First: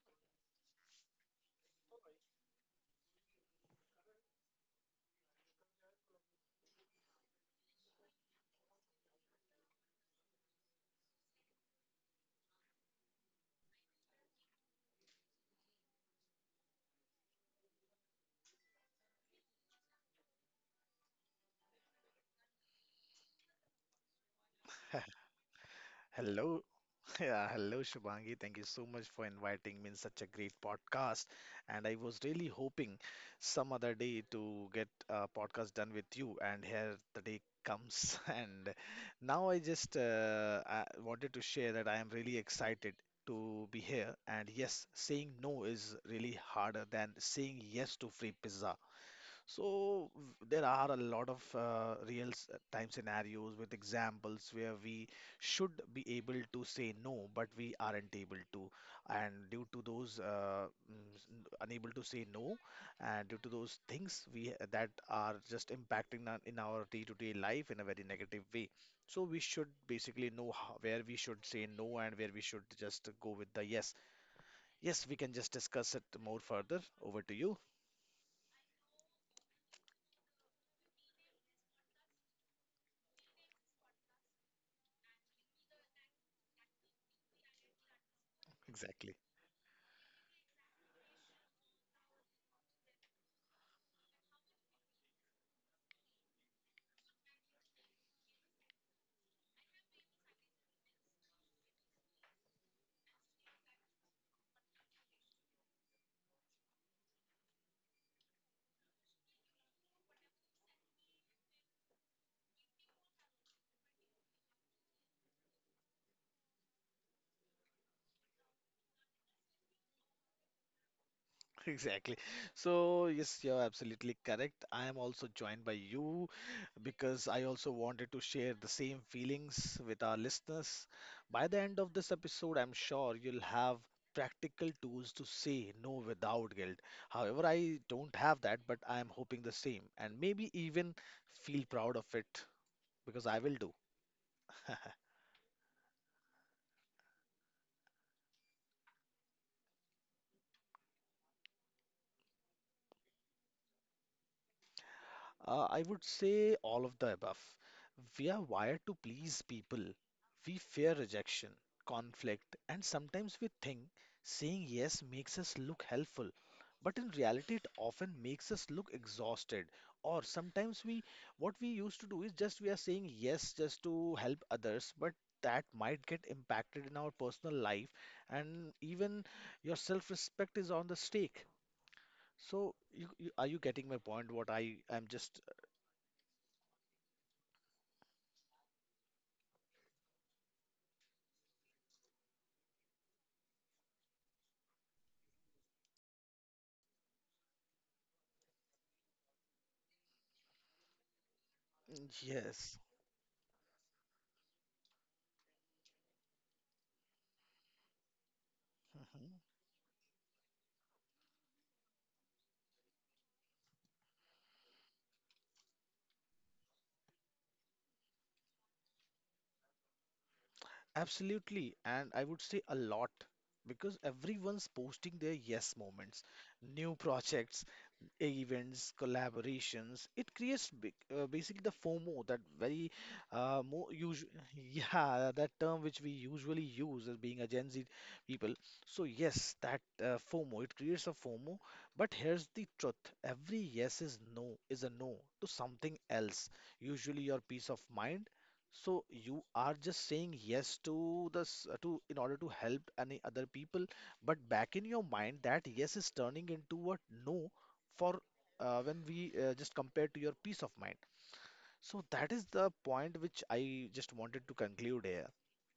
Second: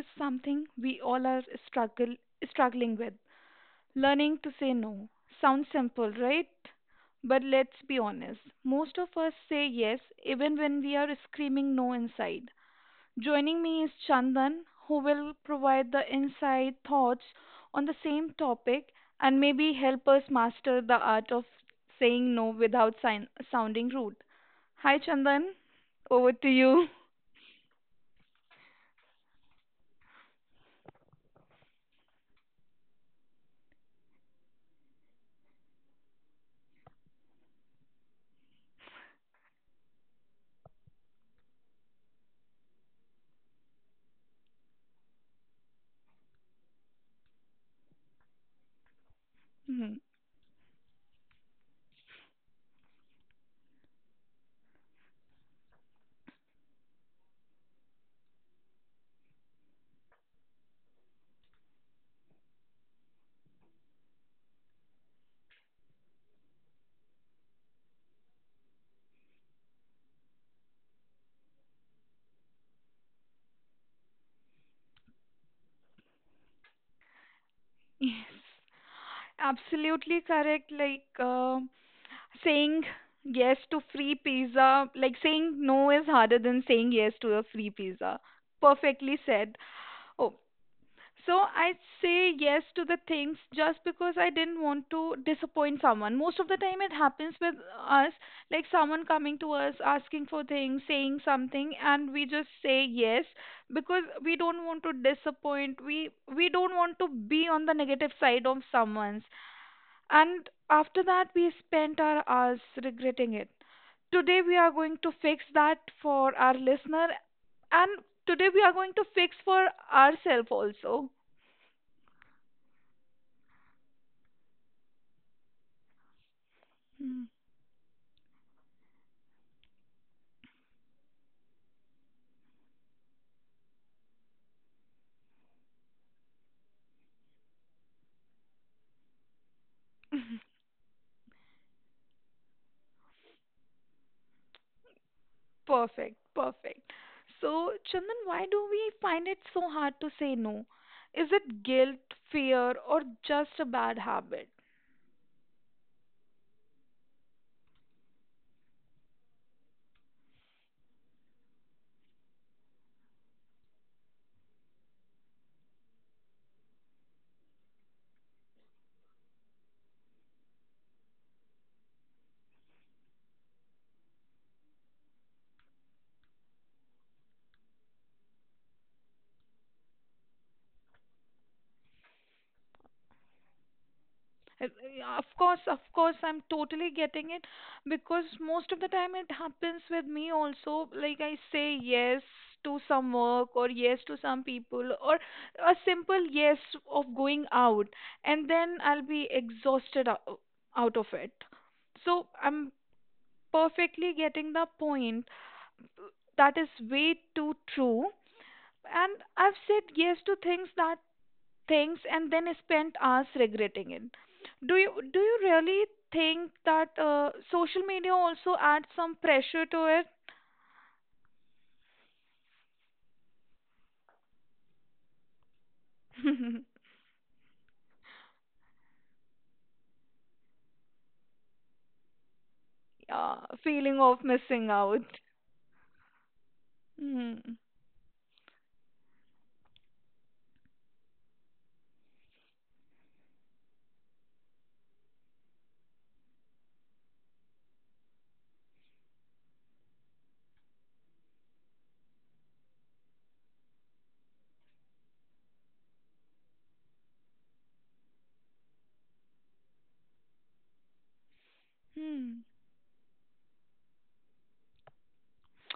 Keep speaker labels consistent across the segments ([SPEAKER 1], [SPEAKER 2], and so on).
[SPEAKER 1] is something we all are struggle struggling with. Learning to say no. Sounds simple, right? But let's be honest. Most of us say yes even when we are screaming no inside. Joining me is Chandan who will provide the inside thoughts on the same topic and maybe help us master the art of saying no without sounding rude. Hi Chandan, over to
[SPEAKER 2] Hello,
[SPEAKER 1] you.
[SPEAKER 2] yeah, hello Shubhangi. Thank you so much for inviting me in such a great podcast. And I was really hoping some other day to get a podcast done with you. And here the day comes. And now I wanted to share that I am really excited to be here. And yes, saying no is really harder than saying yes to free pizza. So there are a lot of real time scenarios with examples where we should be able to say no, but we aren't able to. And due to those unable to say no, and due to those things we that are just impacting in our day-to-day life in a very negative way. So we should basically know how, where we should say no and where we should just go with the yes. Yes, we can just discuss it more further. Over to you.
[SPEAKER 1] Yes. Absolutely correct. Like, saying yes to free pizza, like saying no is harder than saying yes to a free pizza.
[SPEAKER 2] Exactly.
[SPEAKER 1] Perfectly said. Oh, so I say yes to the things just because I didn't want to disappoint someone. Most of the time, it happens with us, like someone coming to us asking for things, saying something, and we just say yes because we don't want to disappoint. We don't want to be on the negative side of someone's and after that, we spent our hours regretting it. Today, we are going to fix that for our listener, and today, we are going to fix for ourselves also.
[SPEAKER 2] Exactly. So, yes, you're absolutely correct. I am also joined by you because
[SPEAKER 1] Hmm.
[SPEAKER 2] I also wanted to share the same feelings with our listeners. By the end of this episode, I'm sure you'll have practical tools to say no without guilt. However, I don't have that, but I'm hoping the same and maybe even feel proud of it because I will do.
[SPEAKER 1] Perfect, perfect. So, Chandan, why do we find it so hard to say no? Is it guilt, fear, or just a bad habit?
[SPEAKER 2] I would say all of the above. We are wired to please people. We fear rejection, conflict, and sometimes we think saying yes makes us look helpful. But in reality, it often makes us look exhausted. Or what we used to do is just we are saying yes just to help others, but that might get impacted in our personal life, and even your self-respect is on the stake. So, are you getting my point? What
[SPEAKER 1] Uh,
[SPEAKER 2] I am
[SPEAKER 1] yeah,
[SPEAKER 2] just.
[SPEAKER 1] of course, I'm totally getting it because most of the time it happens with me also. Like I say yes to some work or yes to some people or a simple yes of going out, and then I'll be exhausted out of it. So
[SPEAKER 2] Yes.
[SPEAKER 1] I'm perfectly getting the point. That is way too true. And
[SPEAKER 2] Mhm.
[SPEAKER 1] I've said yes to things and then spent hours regretting it. Do you really think that social media also adds some pressure to it?
[SPEAKER 2] Absolutely. And I would say a lot because everyone's posting their yes moments, new projects, events, collaborations, it creates big, basically the FOMO, that very
[SPEAKER 1] Yeah,
[SPEAKER 2] more
[SPEAKER 1] feeling of
[SPEAKER 2] usual,
[SPEAKER 1] missing out.
[SPEAKER 2] yeah, that term which we usually use as being a
[SPEAKER 1] Hmm.
[SPEAKER 2] Gen Z people. So yes, that FOMO, it creates a FOMO. But here's the truth: every yes is a no to something else, usually your peace of mind. So you are just saying yes to this to in order to help any other people, but back in your mind that yes is turning into a no for when we just compare to your peace of mind. So that is
[SPEAKER 1] Hmm.
[SPEAKER 2] the point which I just wanted to conclude here.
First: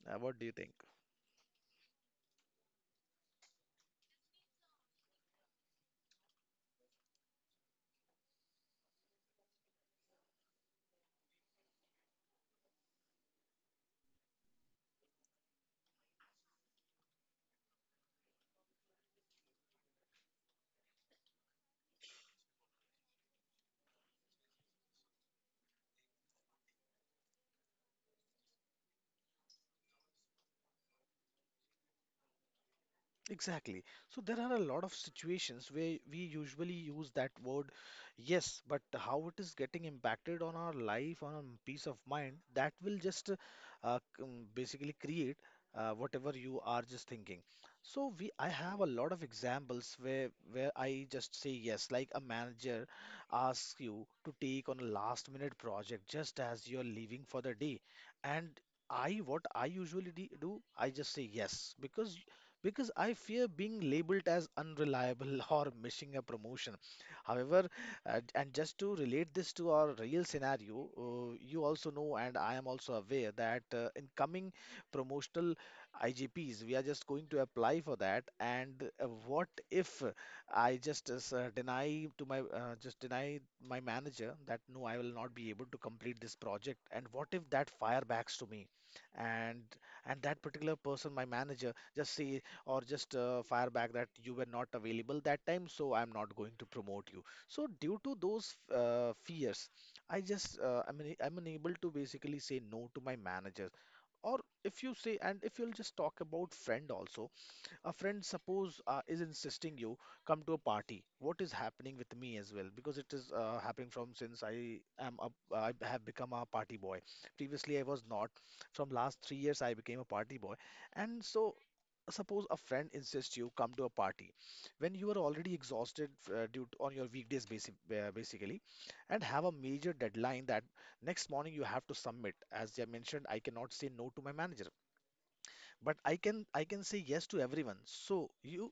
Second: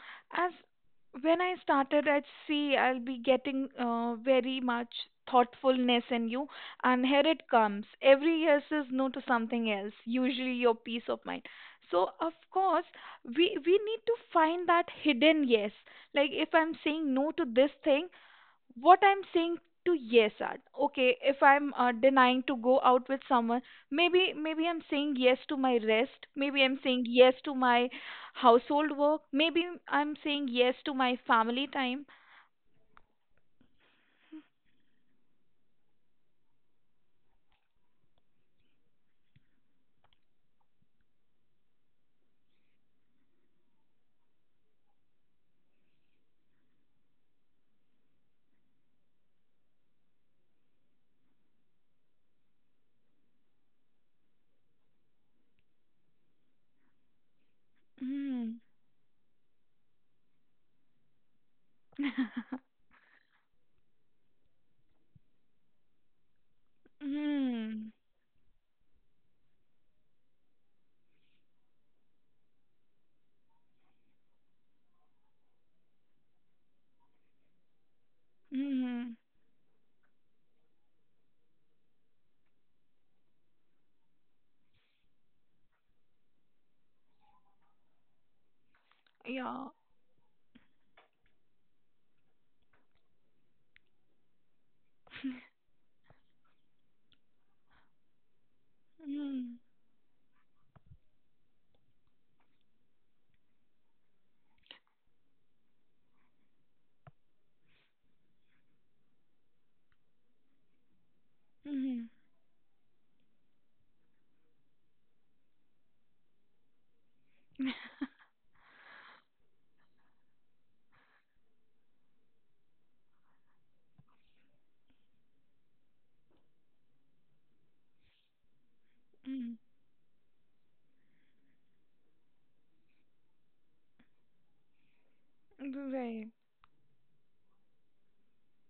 [SPEAKER 2] What do you
[SPEAKER 1] As
[SPEAKER 2] think?
[SPEAKER 1] when I started at sea, I'll be getting very much thoughtfulness in you, and here it comes. Every yes is no to something else, usually your peace of mind. So of course, we need to find that hidden yes. Like if I'm saying no to this thing, what I'm saying to yes are okay. If I'm denying to go out with someone, maybe I'm saying yes to my rest. Maybe I'm saying yes to my household work. Maybe I'm saying yes to my family time.
[SPEAKER 2] Exactly. So there are a lot of situations where we usually use that word yes, but how it is getting impacted on our life, on our peace of mind, that will just basically create whatever you are just thinking. So I have a lot of examples where I just say yes, like a manager asks you to take on a last minute project just as you're leaving for the day, and
[SPEAKER 1] Hmm.
[SPEAKER 2] I what I usually do, I just say yes because because I fear being labeled as unreliable or missing a promotion. However,
[SPEAKER 1] Hmm.
[SPEAKER 2] and just to relate this to our real scenario, you also know, and I am also aware that in coming promotional IGPs, we are just going to apply for that. And
[SPEAKER 1] Hmm.
[SPEAKER 2] what if I just s- deny to my just deny my manager that no, I will not be able to complete this project? And what if that fire backs to me? And
[SPEAKER 1] Yeah.
[SPEAKER 2] and that particular person, my manager, just say or just fire back that you were not available that time, so I'm not going to promote you. So due to those
[SPEAKER 1] Hmm.
[SPEAKER 2] fears, I'm unable to basically say no to my manager. Or if you'll just talk about friend also, a friend suppose is insisting you come to a party. What is happening
[SPEAKER 1] Hmm.
[SPEAKER 2] with me as well, because it is happening from since I have become a party boy. Previously I was not. From last 3 years I became a party boy. And so, suppose a friend insists you come to a party when you are already exhausted on your weekdays basically and have a
[SPEAKER 1] Hmm.
[SPEAKER 2] major deadline that next morning you have to submit. As I mentioned, I cannot say no to my manager, but i
[SPEAKER 1] Right.
[SPEAKER 2] can i can say yes to everyone. So you,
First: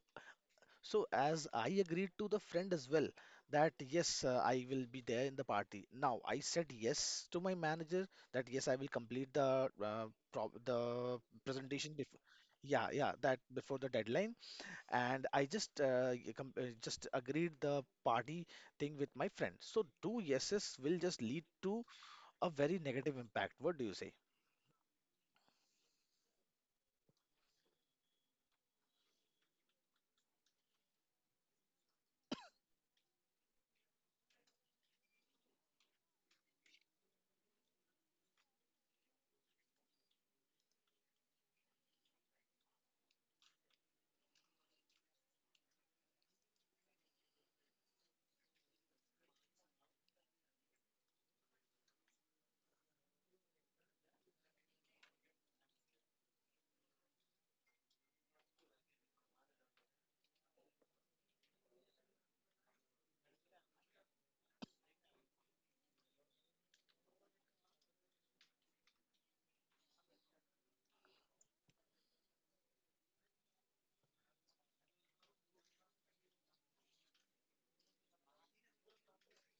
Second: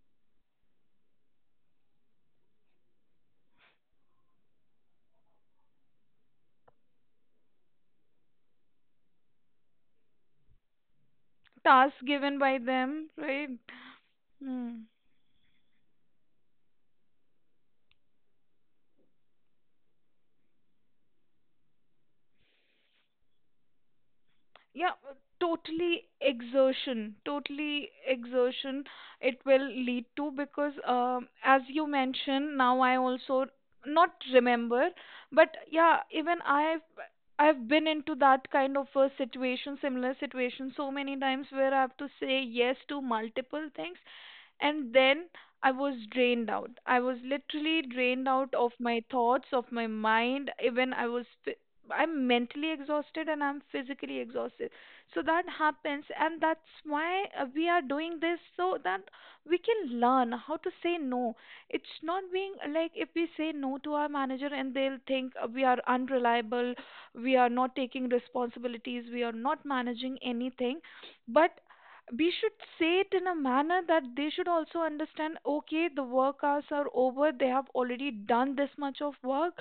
[SPEAKER 2] so as I agreed to the friend as well that yes, I will be there in the party. Now I said yes to my manager that yes, I will complete the the presentation
[SPEAKER 1] Tasks
[SPEAKER 2] before.
[SPEAKER 1] given by
[SPEAKER 2] Yeah,
[SPEAKER 1] them.
[SPEAKER 2] yeah, that
[SPEAKER 1] Right.
[SPEAKER 2] before the deadline.
[SPEAKER 1] Hmm.
[SPEAKER 2] And I just agreed the party thing with my friend. So two yeses will just lead to a very negative impact. What do you say?
[SPEAKER 1] Yeah, totally exertion, totally exertion it will lead to because as you mentioned now I also not remember, but yeah, even I've been into that kind of a situation, similar situation so many times where I have to say yes to multiple things, and then I was drained out. I was literally drained out of my thoughts, of my mind. Even I was I'm mentally exhausted and I'm physically exhausted. So that happens, and that's why we are doing this so that we can learn how to say no. It's not being like if we say no to our manager and they'll think we are unreliable, we are not taking responsibilities, we are not managing anything. But we should say it in a manner that they should also understand okay, the work hours are over, they have already done this much of work.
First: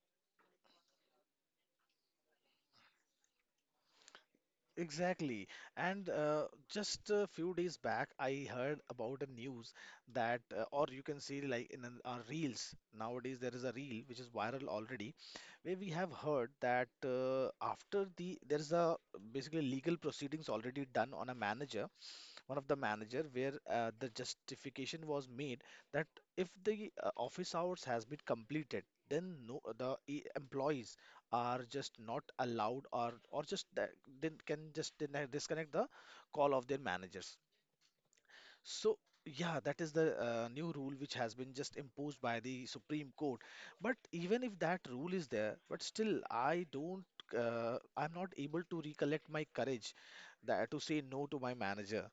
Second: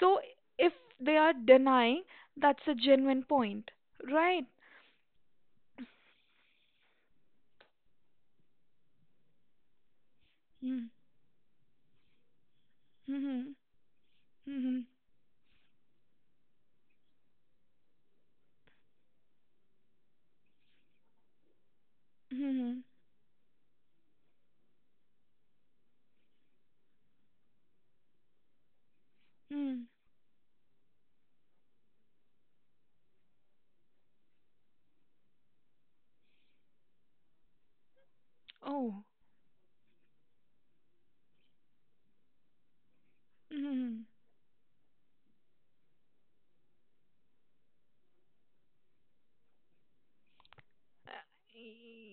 [SPEAKER 1] So if they are denying, that's a genuine point, right?
[SPEAKER 2] Exactly. And just a few days back, I heard about a news that, or
[SPEAKER 1] Mm-hmm.
[SPEAKER 2] you can see like in our reels. Nowadays there
[SPEAKER 1] Mm-hmm.
[SPEAKER 2] is a reel which is viral
[SPEAKER 1] Mm-hmm.
[SPEAKER 2] already, where we have heard that there is a basically legal proceedings already done on a manager, one of the
[SPEAKER 1] Mm-hmm.
[SPEAKER 2] manager, where the justification was made that if the office hours has been completed, then no,
[SPEAKER 1] Mm-hmm.
[SPEAKER 2] the employees are just not allowed or just that they can just disconnect the call of their managers. So
[SPEAKER 1] Oh.
[SPEAKER 2] yeah, that is the new rule which has been just imposed by the supreme court. But
[SPEAKER 1] Mm-hmm.
[SPEAKER 2] even if that rule is there, but still I don't, I'm not able to recollect my courage that to say no to my manager.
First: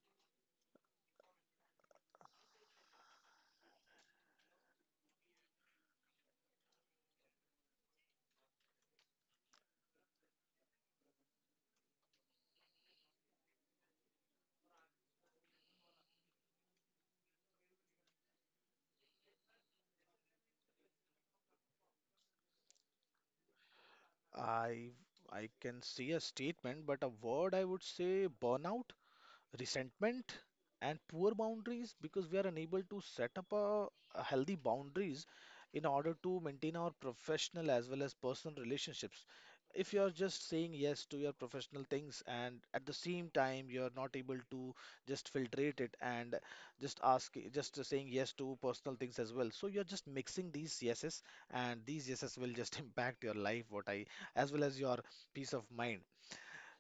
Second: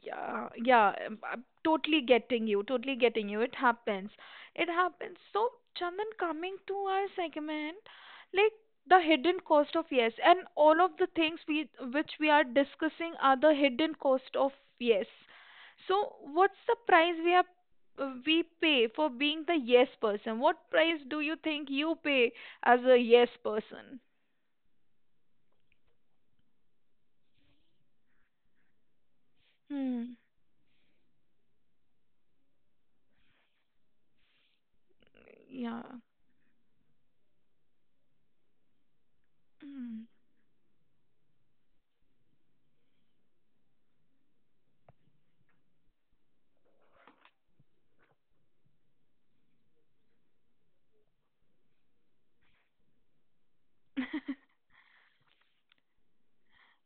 [SPEAKER 1] Yeah, yeah, I'm totally getting you, totally getting you. It happens, it happens. So Chandan, coming to our segment, like the hidden cost of yes, and all of the things we which we are discussing are the hidden cost of yes. So what's the price we have, we pay for being the yes person? What price do you think you pay as a yes person?
[SPEAKER 2] I I can see a statement, but a word I would say burnout,
[SPEAKER 1] Hmm.
[SPEAKER 2] resentment, and poor boundaries, because we are unable to set up a healthy boundaries
[SPEAKER 1] Yeah.
[SPEAKER 2] in order to maintain our professional as well as personal relationships. If you are just saying yes to your professional things and at the same time you are not able to just filtrate it and just saying yes to personal things as well, so you're just mixing these yeses, and these yeses will just impact your life, what I as well as your peace of mind.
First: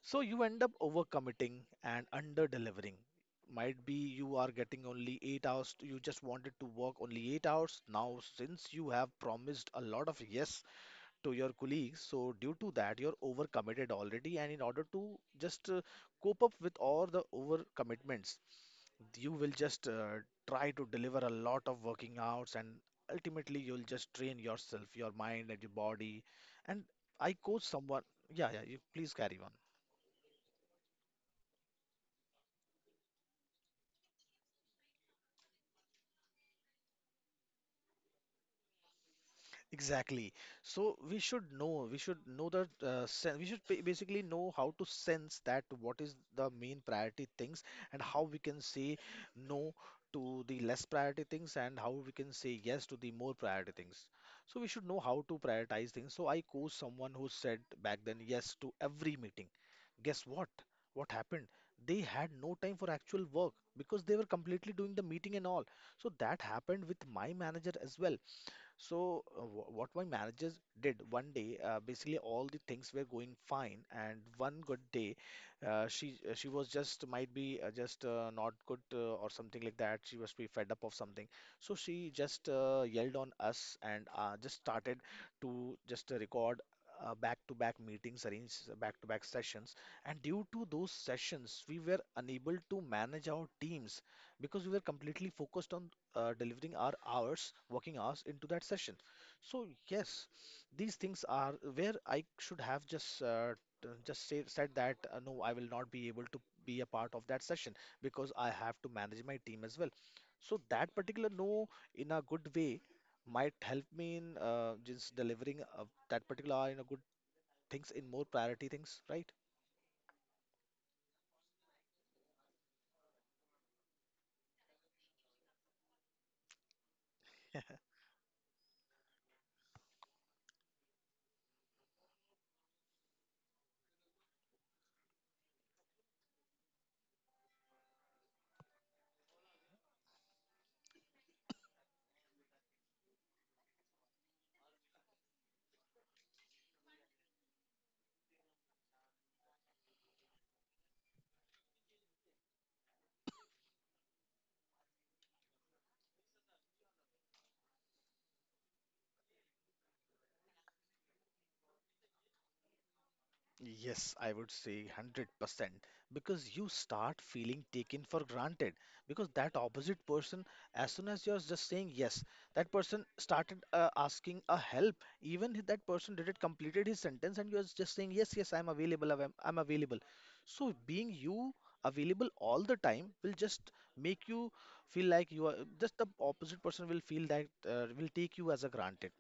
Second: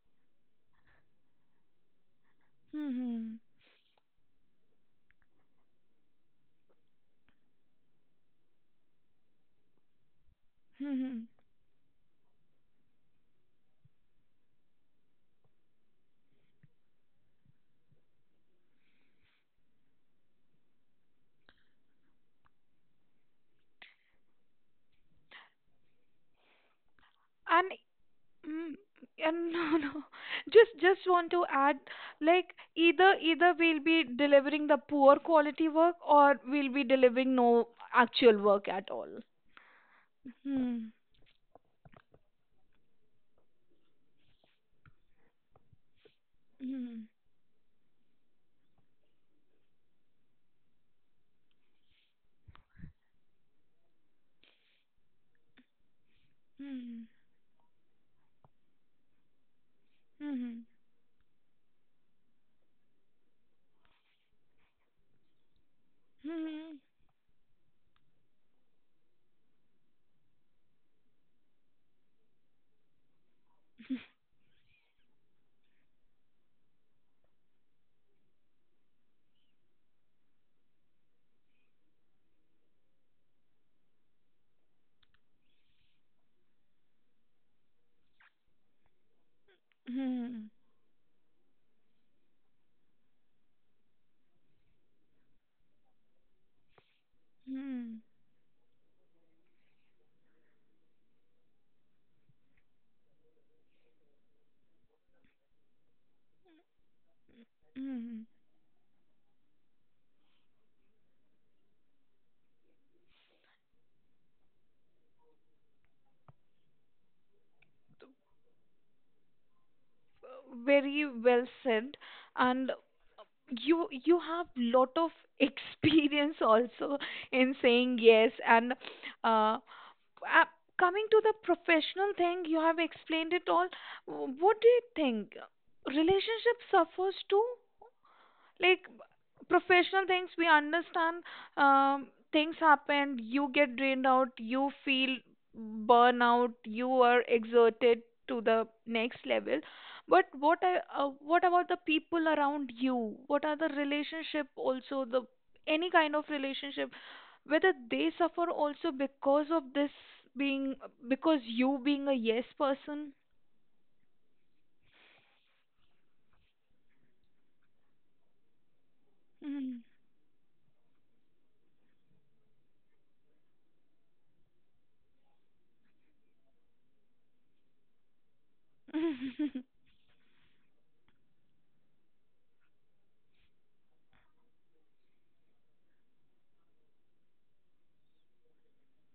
[SPEAKER 2] So you end up overcommitting and under-delivering.
[SPEAKER 1] Hmm.
[SPEAKER 2] Might be you are getting only 8 hours, you just wanted to work only 8 hours. Now, since you have promised a lot of yes
[SPEAKER 1] Mhm.
[SPEAKER 2] to your colleagues, so due to that, you're overcommitted already. And in order to just cope up with all the overcommitments, you will just try to deliver a lot of working hours, and ultimately, you'll just train yourself, your mind, and your body. And I coach
[SPEAKER 1] And
[SPEAKER 2] someone, yeah, yeah, you
[SPEAKER 1] mm,
[SPEAKER 2] please carry on.
[SPEAKER 1] and no, no. Just want to add, like either we'll be delivering the poor quality work or we'll be delivering no actual work at all.
[SPEAKER 2] Exactly. So
[SPEAKER 1] Hmm.
[SPEAKER 2] we should know that we should basically know how to sense that what is the main
[SPEAKER 1] Hmm.
[SPEAKER 2] priority things and how we can say no to the less priority things and how we can say yes to the more priority things. So we should know how to prioritize things. So I coach someone
[SPEAKER 1] Hmm.
[SPEAKER 2] who said back then yes to every meeting. Guess what?
[SPEAKER 1] Hmm.
[SPEAKER 2] What happened? They had no time for actual work because they were completely doing the meeting and all. So that
[SPEAKER 1] Hmm.
[SPEAKER 2] happened with my manager as well. So, what my managers did one day, basically all the things were going fine, and one good day, she was just might be just not good or something like that. She was be fed up of something, so she just yelled on us and just started to just record. Back-to-back meetings, arrange back-to-back sessions, and due
[SPEAKER 1] Hmm.
[SPEAKER 2] to those sessions, we were unable to manage our teams because we were completely focused on delivering our hours, working
[SPEAKER 1] Hmm.
[SPEAKER 2] hours into that session. So yes, these things are where I should have just said that no, I will not be able to be a part of that session
[SPEAKER 1] Hmm.
[SPEAKER 2] because I have to manage my team as well. So that particular no in a good way might help me in just delivering that particular hour in a good things in more priority things, right?
[SPEAKER 1] Very well said. And you have lot of experience also in saying yes and uh, coming to the professional thing, you have explained it all. What do you think? Relationship suffers too, like professional things we understand. Things happen, you get drained out, you feel burnout, you are exerted to the next level. But what I, what about the people around you, what are the relationship also, the any kind of relationship, whether they suffer also because of this being, because you being a yes person.
[SPEAKER 2] Yes, I would say 100% because you start feeling taken for granted because that
[SPEAKER 1] Mm.
[SPEAKER 2] opposite person, as soon as you're just saying yes, that person started asking a help. Even if that person did it, completed his sentence, and you're just saying yes, yes, I'm available, I'm available. So being you available all the time will just make you feel like you are just the opposite person will feel that will take you as a granted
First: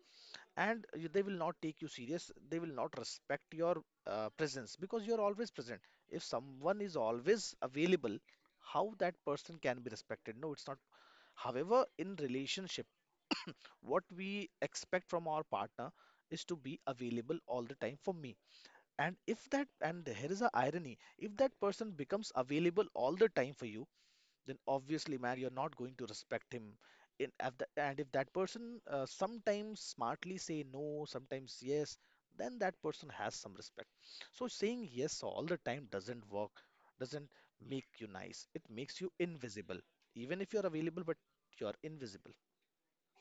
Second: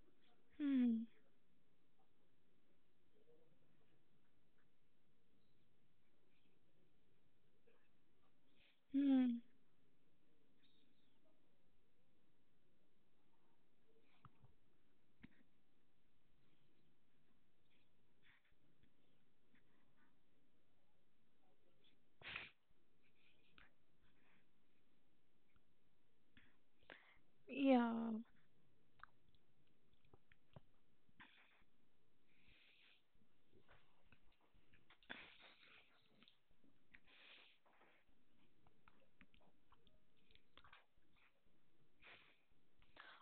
[SPEAKER 2] and
[SPEAKER 1] Mm.
[SPEAKER 2] they will not take you serious. They will not respect your presence because you are always present. If someone is always available, how that
[SPEAKER 1] Mm.
[SPEAKER 2] person can be respected? No, it's not. However, in relationship, what we expect from our partner is to be available all the time for me. And if that, and here is a irony, if that person becomes available all the time for you, then obviously, man, you're not going to respect him. In, at the,
[SPEAKER 1] Yeah.
[SPEAKER 2] and if that person sometimes smartly say no, sometimes yes, then that person has some respect. So saying yes all the time doesn't work, doesn't make you nice. It makes you invisible. Even if you're available, but you're invisible.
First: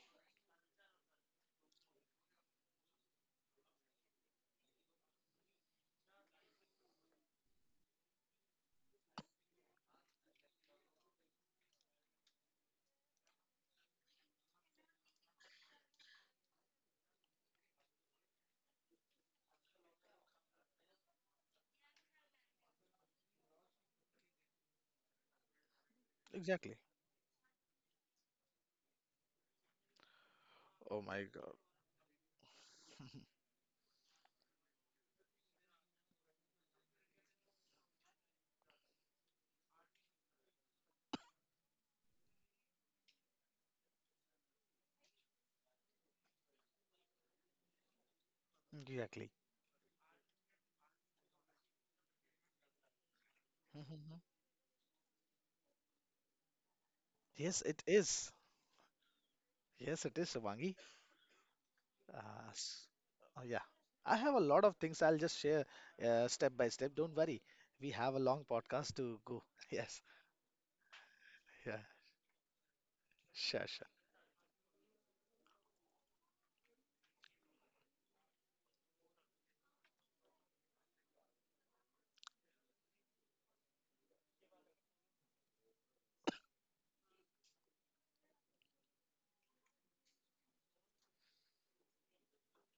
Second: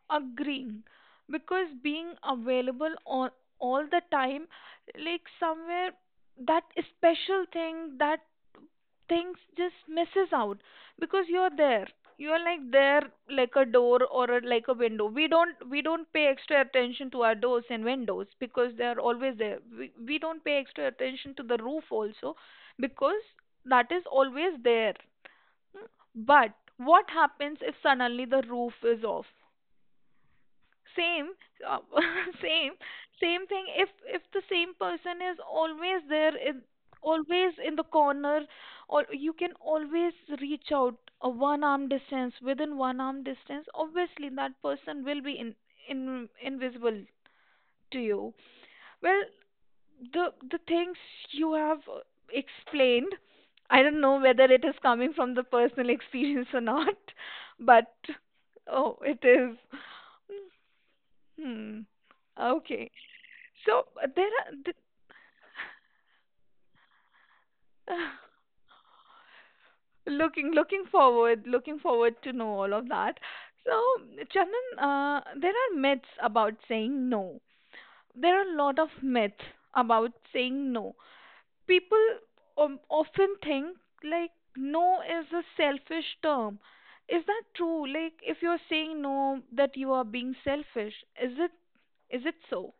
[SPEAKER 1] Agreeing, because being available on all the time, like somewhere that special thing, that things just misses out because you're there, you're like there, like a door or a, like a window. We don't pay extra attention to our doors and windows because they are always there. We don't pay extra attention to the roof also because that is always there. But
[SPEAKER 2] Exactly.
[SPEAKER 1] what happens if suddenly the roof is off?
[SPEAKER 2] Oh my
[SPEAKER 1] Same,
[SPEAKER 2] God.
[SPEAKER 1] uh, same same thing. If the same person is always there in, always in the corner, or you can always reach out a one arm distance, within one arm distance, obviously that person will be in invisible to you. Well,
[SPEAKER 2] Exactly.
[SPEAKER 1] the the things you have explained, I
[SPEAKER 2] Mhm,
[SPEAKER 1] don't
[SPEAKER 2] mhm.
[SPEAKER 1] know whether it is coming from the personal experience or not.
[SPEAKER 2] Yes, it
[SPEAKER 1] But
[SPEAKER 2] is.
[SPEAKER 1] oh, it is.
[SPEAKER 2] Yes, it is, Shivangi.
[SPEAKER 1] Hmm.
[SPEAKER 2] Uh, s-
[SPEAKER 1] Okay.
[SPEAKER 2] yeah,
[SPEAKER 1] So,
[SPEAKER 2] I
[SPEAKER 1] there
[SPEAKER 2] have a
[SPEAKER 1] are
[SPEAKER 2] lot of things I'll just share step by step. Don't worry, we have a long podcast to go. Yes,
[SPEAKER 1] looking, looking forward,
[SPEAKER 2] yeah,
[SPEAKER 1] looking forward to know all of that.
[SPEAKER 2] sure,
[SPEAKER 1] So
[SPEAKER 2] sure.
[SPEAKER 1] Chandan, there are myths about saying no. There are a lot of myths about saying no. People often think like no is a selfish term. Is that true? Like if you're saying no, that you are being selfish. Is it, is it so?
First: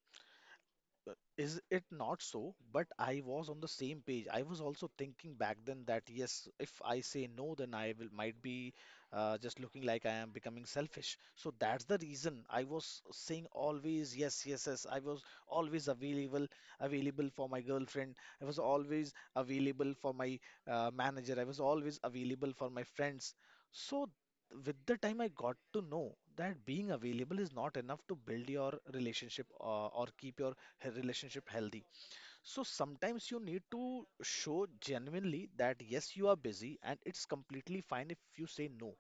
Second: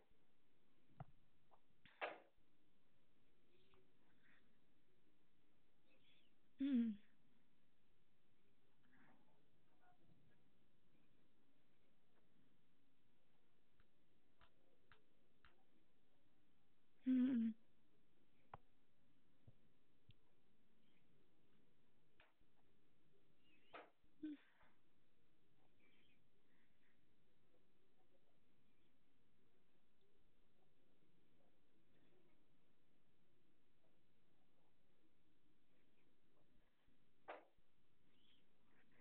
[SPEAKER 2] Is it not so? But I was on the same page. I was also thinking back then that yes, if
[SPEAKER 1] Hmm.
[SPEAKER 2] I say no, then I will might be just looking like I am becoming selfish. So that's the reason I was saying always yes, yes, yes. I was always available, available for
[SPEAKER 1] Hmm.
[SPEAKER 2] my girlfriend. I was always available for my manager. I was always available for my friends. So with the time I got to know that being available is not enough to build your relationship or keep your relationship healthy. So sometimes you need to show genuinely that yes, you are busy, and it's completely fine if you say no.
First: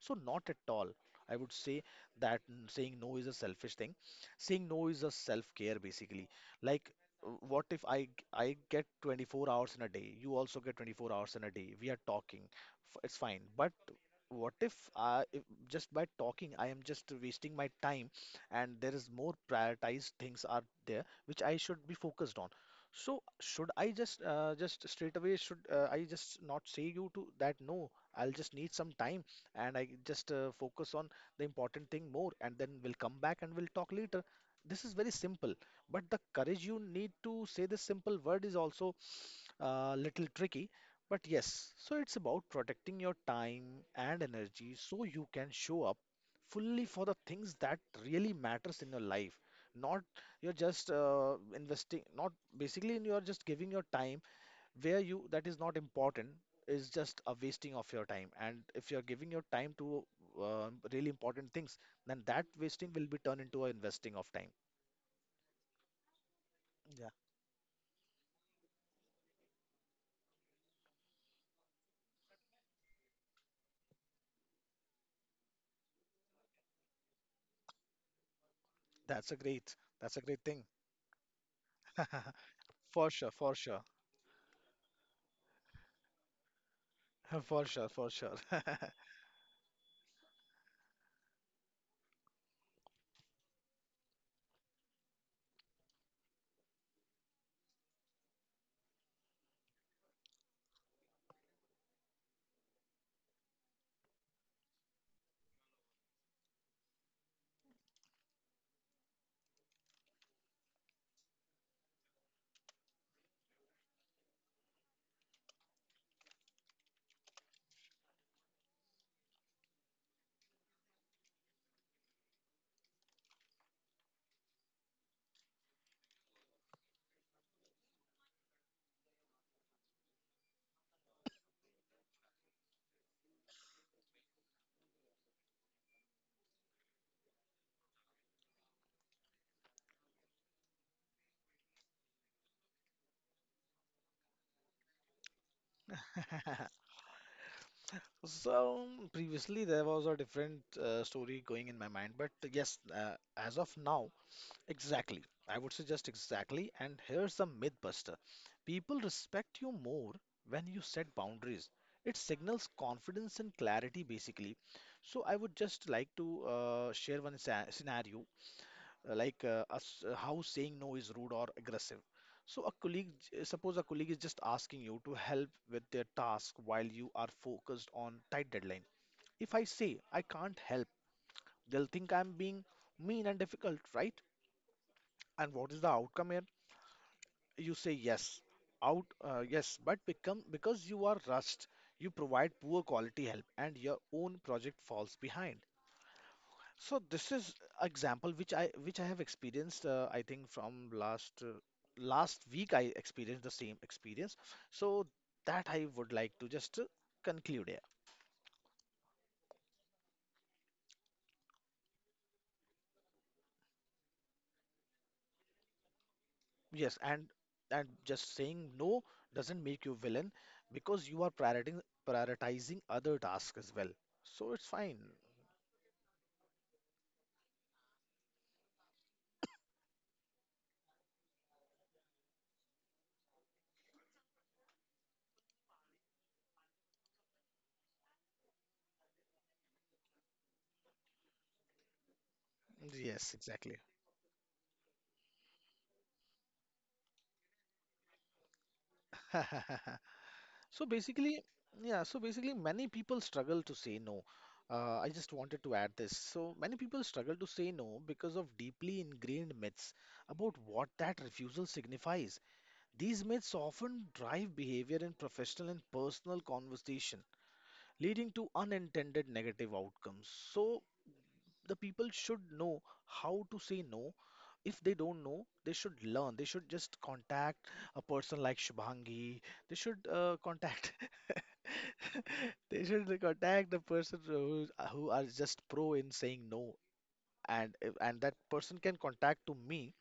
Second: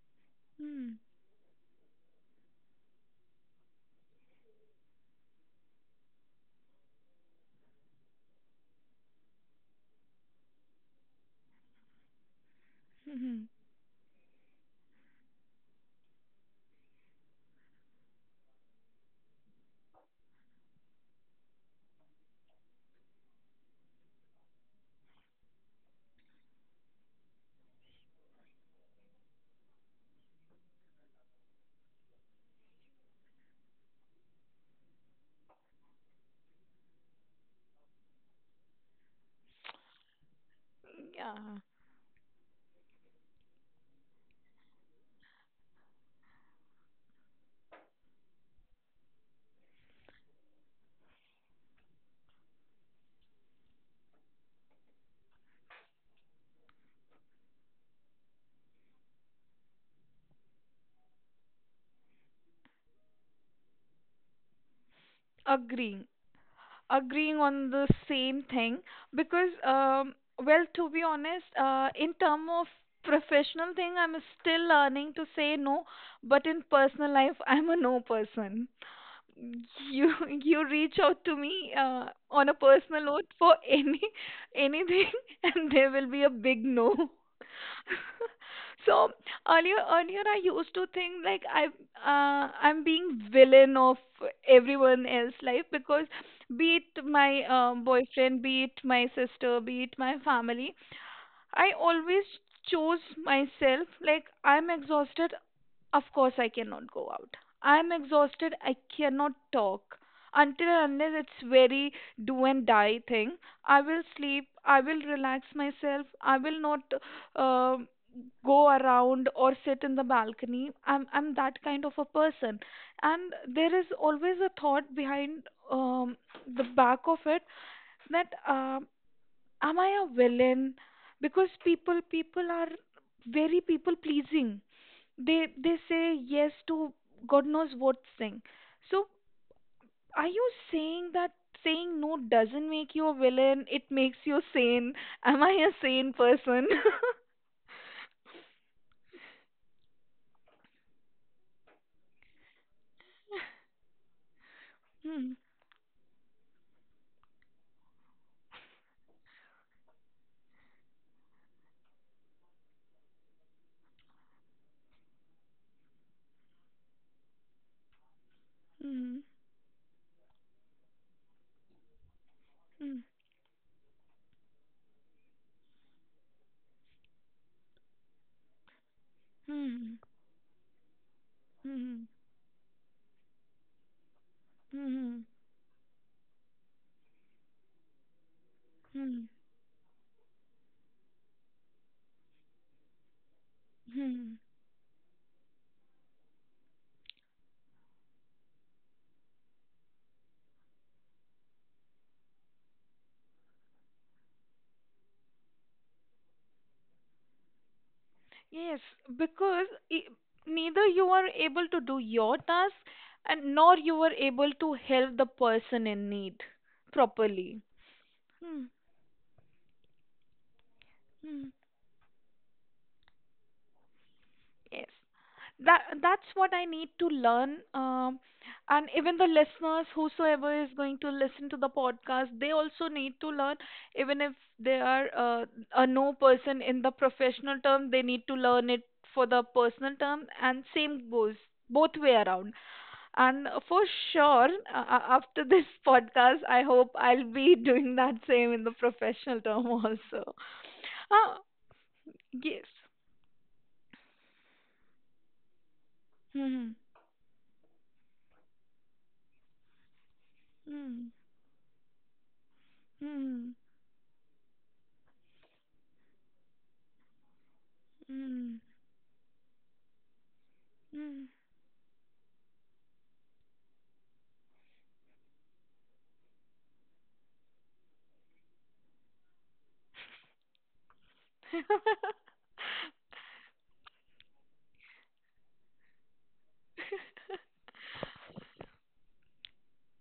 [SPEAKER 2] So, not at
[SPEAKER 1] Hmm.
[SPEAKER 2] all. I would say that saying no is a selfish thing. Saying no is a self-care, basically. Like, what if I get 24 hours in a day? You also get 24 hours in a day. We are talking.
[SPEAKER 1] Hmm.
[SPEAKER 2] It's
[SPEAKER 1] Hmm.
[SPEAKER 2] fine. But what if, I, if just by talking, I am just wasting my time, and there is more prioritized things are there which I should be focused on. So should I just straight away should I just not say you to that no I'll just need some time, and I just focus on the important thing more, and then we'll come back and we'll talk later. This is very simple, but the courage you need to say this simple word is also a little tricky. But
[SPEAKER 1] Yeah.
[SPEAKER 2] yes, so it's about protecting your time and energy so you can show up fully for the things that really matters in your life. Not you're just investing, not basically you're just giving your time where you that is not important is just a wasting of your time. And if you're giving your time to really important things, then that wasting will be turned into a investing of time.
[SPEAKER 1] Agree.
[SPEAKER 2] Yeah,
[SPEAKER 1] Agreeing on the same thing because well, to be honest, in term of professional thing I'm still learning to say no, but in personal life I'm a no person.
[SPEAKER 2] that's a great,
[SPEAKER 1] You
[SPEAKER 2] that's a great thing.
[SPEAKER 1] you reach out to me on a personal note for
[SPEAKER 2] For sure,
[SPEAKER 1] any anything and there will be a big no.
[SPEAKER 2] for sure, for sure.
[SPEAKER 1] So earlier I used to think like I I'm being villain of everyone else's life because be it my boyfriend, be it my sister, be it my family, I always chose myself. Like I'm exhausted, of course, I cannot go out. I am exhausted. I cannot talk. Until and unless it's very do and die thing, I will sleep. I will relax myself. I will not uh, go around or sit in the balcony. I'm that kind of a person, and there is always a thought behind um, the back of it that am I a villain? Because people are very people pleasing. They say yes to God knows what thing. So are you saying that saying no doesn't make you a villain? It makes you sane. Am I a sane person?
[SPEAKER 2] So previously there was a different story going in my mind, but yes, uh, as of now, exactly.
[SPEAKER 1] Hmm.
[SPEAKER 2] I would suggest exactly. And here's the myth buster. People respect you more when you set boundaries. It signals confidence and clarity, basically. So I would just like to share one scenario,
[SPEAKER 1] Hmm.
[SPEAKER 2] like how saying no is rude or aggressive. So a
[SPEAKER 1] Hmm.
[SPEAKER 2] colleague, suppose a colleague is just asking you to help with their task while you are focused on tight deadline. If I say
[SPEAKER 1] Hmm.
[SPEAKER 2] I can't help, they'll think
[SPEAKER 1] Hmm.
[SPEAKER 2] I'm being mean and difficult, right?
[SPEAKER 1] Hmm.
[SPEAKER 2] And what is the outcome here? You say yes, out
[SPEAKER 1] Hmm.
[SPEAKER 2] yes but become because you are rushed, you provide poor quality help, and your own
[SPEAKER 1] Hmm.
[SPEAKER 2] project falls behind. So this is example which I have experienced. I think from last last week I experienced the same experience. So that I would like to just conclude here.
[SPEAKER 1] Yes, because I neither you are able to do your task and nor you are able to help the person in need
[SPEAKER 2] Yes,
[SPEAKER 1] properly.
[SPEAKER 2] and just saying
[SPEAKER 1] Hmm.
[SPEAKER 2] no doesn't make you villain because you are
[SPEAKER 1] Hmm.
[SPEAKER 2] prioritizing, prioritizing other tasks as well. So it's
[SPEAKER 1] Yes.
[SPEAKER 2] fine.
[SPEAKER 1] That that's what I need to learn. And even the listeners, whosoever is going to listen to the podcast, they also need to learn. Even if they are a no person in the professional term, they need to learn it for the personal term, and same goes both way around.
[SPEAKER 2] Yes,
[SPEAKER 1] And
[SPEAKER 2] exactly.
[SPEAKER 1] for sure, after this podcast, I hope I'll be doing that same in the professional term also.
[SPEAKER 2] So
[SPEAKER 1] Ah,
[SPEAKER 2] basically, yeah, so basically,
[SPEAKER 1] yes.
[SPEAKER 2] many people struggle to say no. I just wanted to add this. So
[SPEAKER 1] Hmm.
[SPEAKER 2] many people struggle to say no because of deeply ingrained myths about what
[SPEAKER 1] Hmm.
[SPEAKER 2] that refusal signifies. These myths
[SPEAKER 1] Hmm.
[SPEAKER 2] often drive behavior in professional and personal conversation, leading to
[SPEAKER 1] Hmm.
[SPEAKER 2] unintended negative outcomes. So
[SPEAKER 1] Hmm.
[SPEAKER 2] the people should know how to say no. If they don't know, they should learn. They should just contact a person like Shubhangi. They should contact they should like attack the person who are just pro in saying no, and if- and that person can contact to me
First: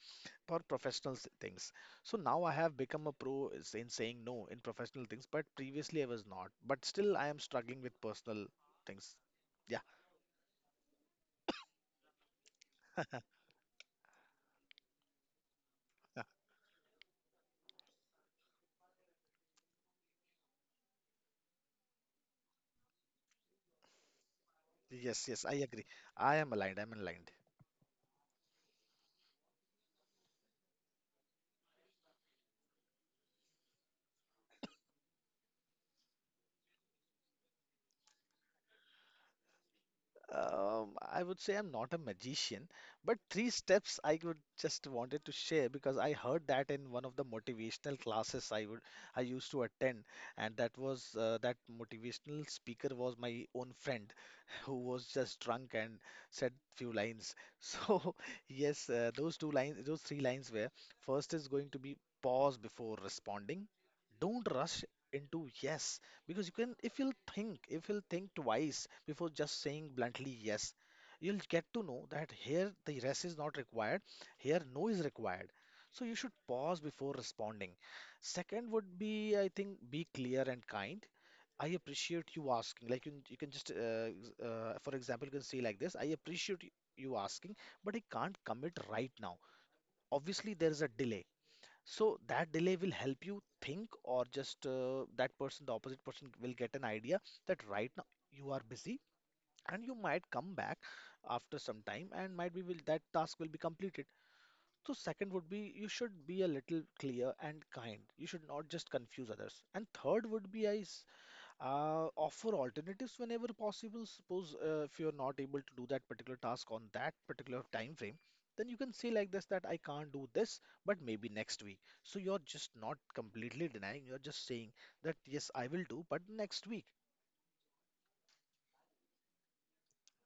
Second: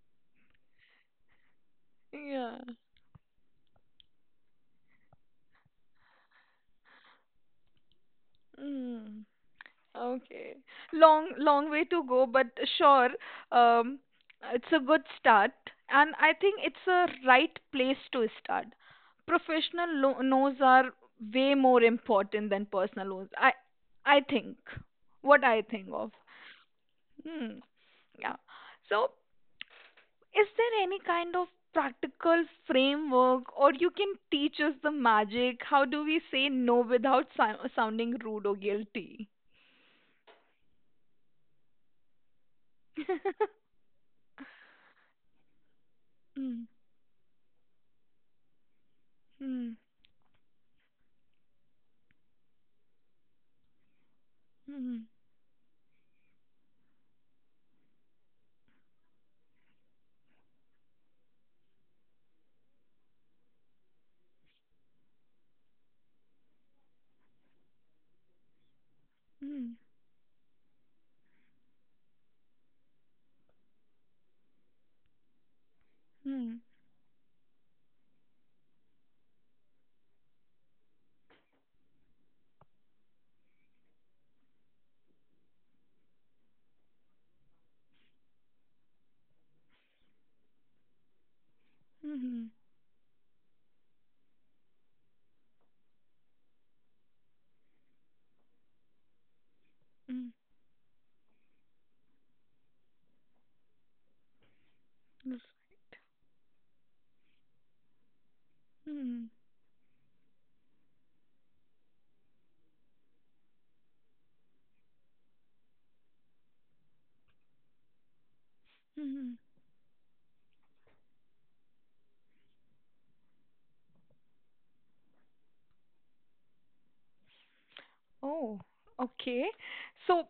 [SPEAKER 2] for professional things. So now I
[SPEAKER 1] Yeah.
[SPEAKER 2] have become a pro is in saying no in professional things, but previously I was not. But still I am struggling with personal things.
[SPEAKER 1] Hmm.
[SPEAKER 2] Yeah.
[SPEAKER 1] Okay. Long, long way to go, but sure, um, it's a good start. And I think it's a right place to start. Professional loans are way more important than personal loans. I think,
[SPEAKER 2] Yes,
[SPEAKER 1] what
[SPEAKER 2] yes, I
[SPEAKER 1] I think
[SPEAKER 2] agree.
[SPEAKER 1] of.
[SPEAKER 2] I am aligned. I'm aligned.
[SPEAKER 1] Hmm. Yeah. So, is there any kind of practical framework, or you can teach us the magic? How do we say no without sounding rude or guilty?
[SPEAKER 2] I would say I'm not a magician, but three steps I would just wanted to share because I heard
[SPEAKER 1] Hmm.
[SPEAKER 2] that in one of the motivational classes I used to
[SPEAKER 1] Hmm.
[SPEAKER 2] attend, and that was that motivational speaker was my own friend, who
[SPEAKER 1] Mhm.
[SPEAKER 2] was just drunk and said few lines. So yes, those two lines, those three lines were: first is going to be pause before responding. Don't rush into yes, because you can, if you'll think, if you'll think twice before just
[SPEAKER 1] Mhm.
[SPEAKER 2] saying bluntly yes, you'll get to know that here the yes is not required, here no is required. So you should
[SPEAKER 1] Mhm.
[SPEAKER 2] pause before responding. Second would be, I think, be clear and kind. I appreciate you asking. Like you can just, for example, you can say like this: I appreciate you asking, but I can't commit right now. Obviously, there is a delay. So
[SPEAKER 1] Mhm.
[SPEAKER 2] that delay will help you think, or just that person, the opposite person, will get an idea that right now you are busy, and you
[SPEAKER 1] Mhm.
[SPEAKER 2] might come back after some time, and might be will that task will be completed. So second
[SPEAKER 1] Yes.
[SPEAKER 2] would be you should be a little clear and kind. You should not just
[SPEAKER 1] Mhm.
[SPEAKER 2] confuse others. And third would be I offer alternatives whenever possible. Suppose if you're not able to do that particular task on that particular time frame, then you can say
[SPEAKER 1] Mhm.
[SPEAKER 2] like this that I can't do this, but maybe next week. So you're just not completely denying, you're just saying that yes, I will do, but next week.
[SPEAKER 1] Oh, okay. So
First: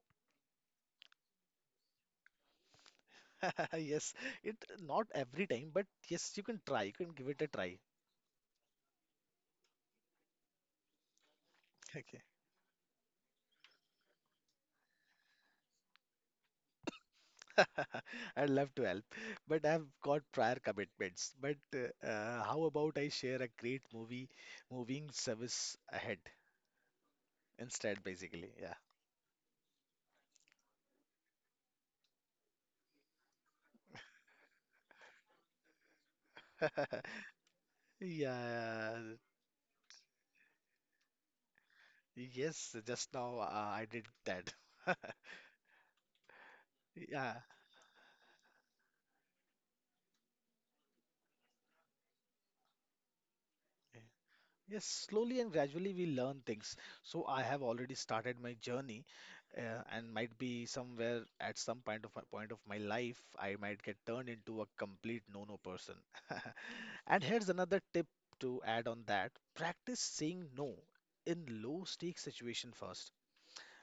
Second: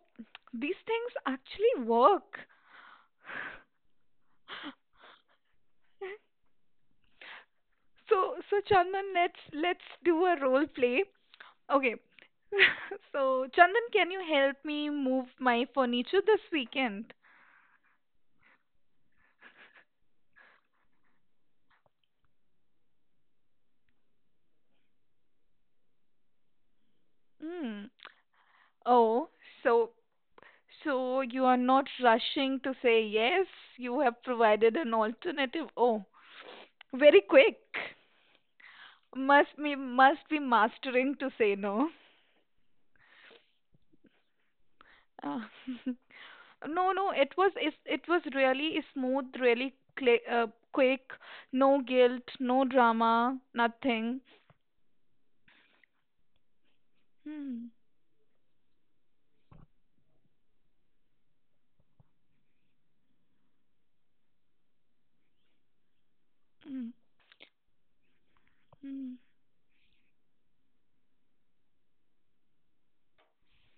[SPEAKER 1] these things actually work.
[SPEAKER 2] Yes, it not every time, but yes, you can try, you can give it a try.
[SPEAKER 1] So, so Chandan, let's do a role play. Okay.
[SPEAKER 2] Okay.
[SPEAKER 1] So, Chandan, can you help me move my furniture this weekend?
[SPEAKER 2] I'd love to help, but I've got prior commitments. But how about I share a great movie moving service ahead?
[SPEAKER 1] Hmm.
[SPEAKER 2] Instead, basically, yeah.
[SPEAKER 1] Oh, so so you are not rushing to say yes. You have provided an alternative. Oh, very quick.
[SPEAKER 2] Yeah.
[SPEAKER 1] Must be mastering to say no.
[SPEAKER 2] Yes, just now I did that.
[SPEAKER 1] Uh, no, no,
[SPEAKER 2] Yeah.
[SPEAKER 1] it was it, it was really smooth, really cli quick. No guilt, no drama, nothing.
[SPEAKER 2] Yes, slowly and gradually we learn things. So I have
[SPEAKER 1] Hmm.
[SPEAKER 2] already started my journey, and might be somewhere at some point of my life, I might get turned into a complete no-no person.
[SPEAKER 1] Hmm.
[SPEAKER 2] And here's another tip to add on
[SPEAKER 1] Hmm.
[SPEAKER 2] that: practice saying no in low-stake situation first.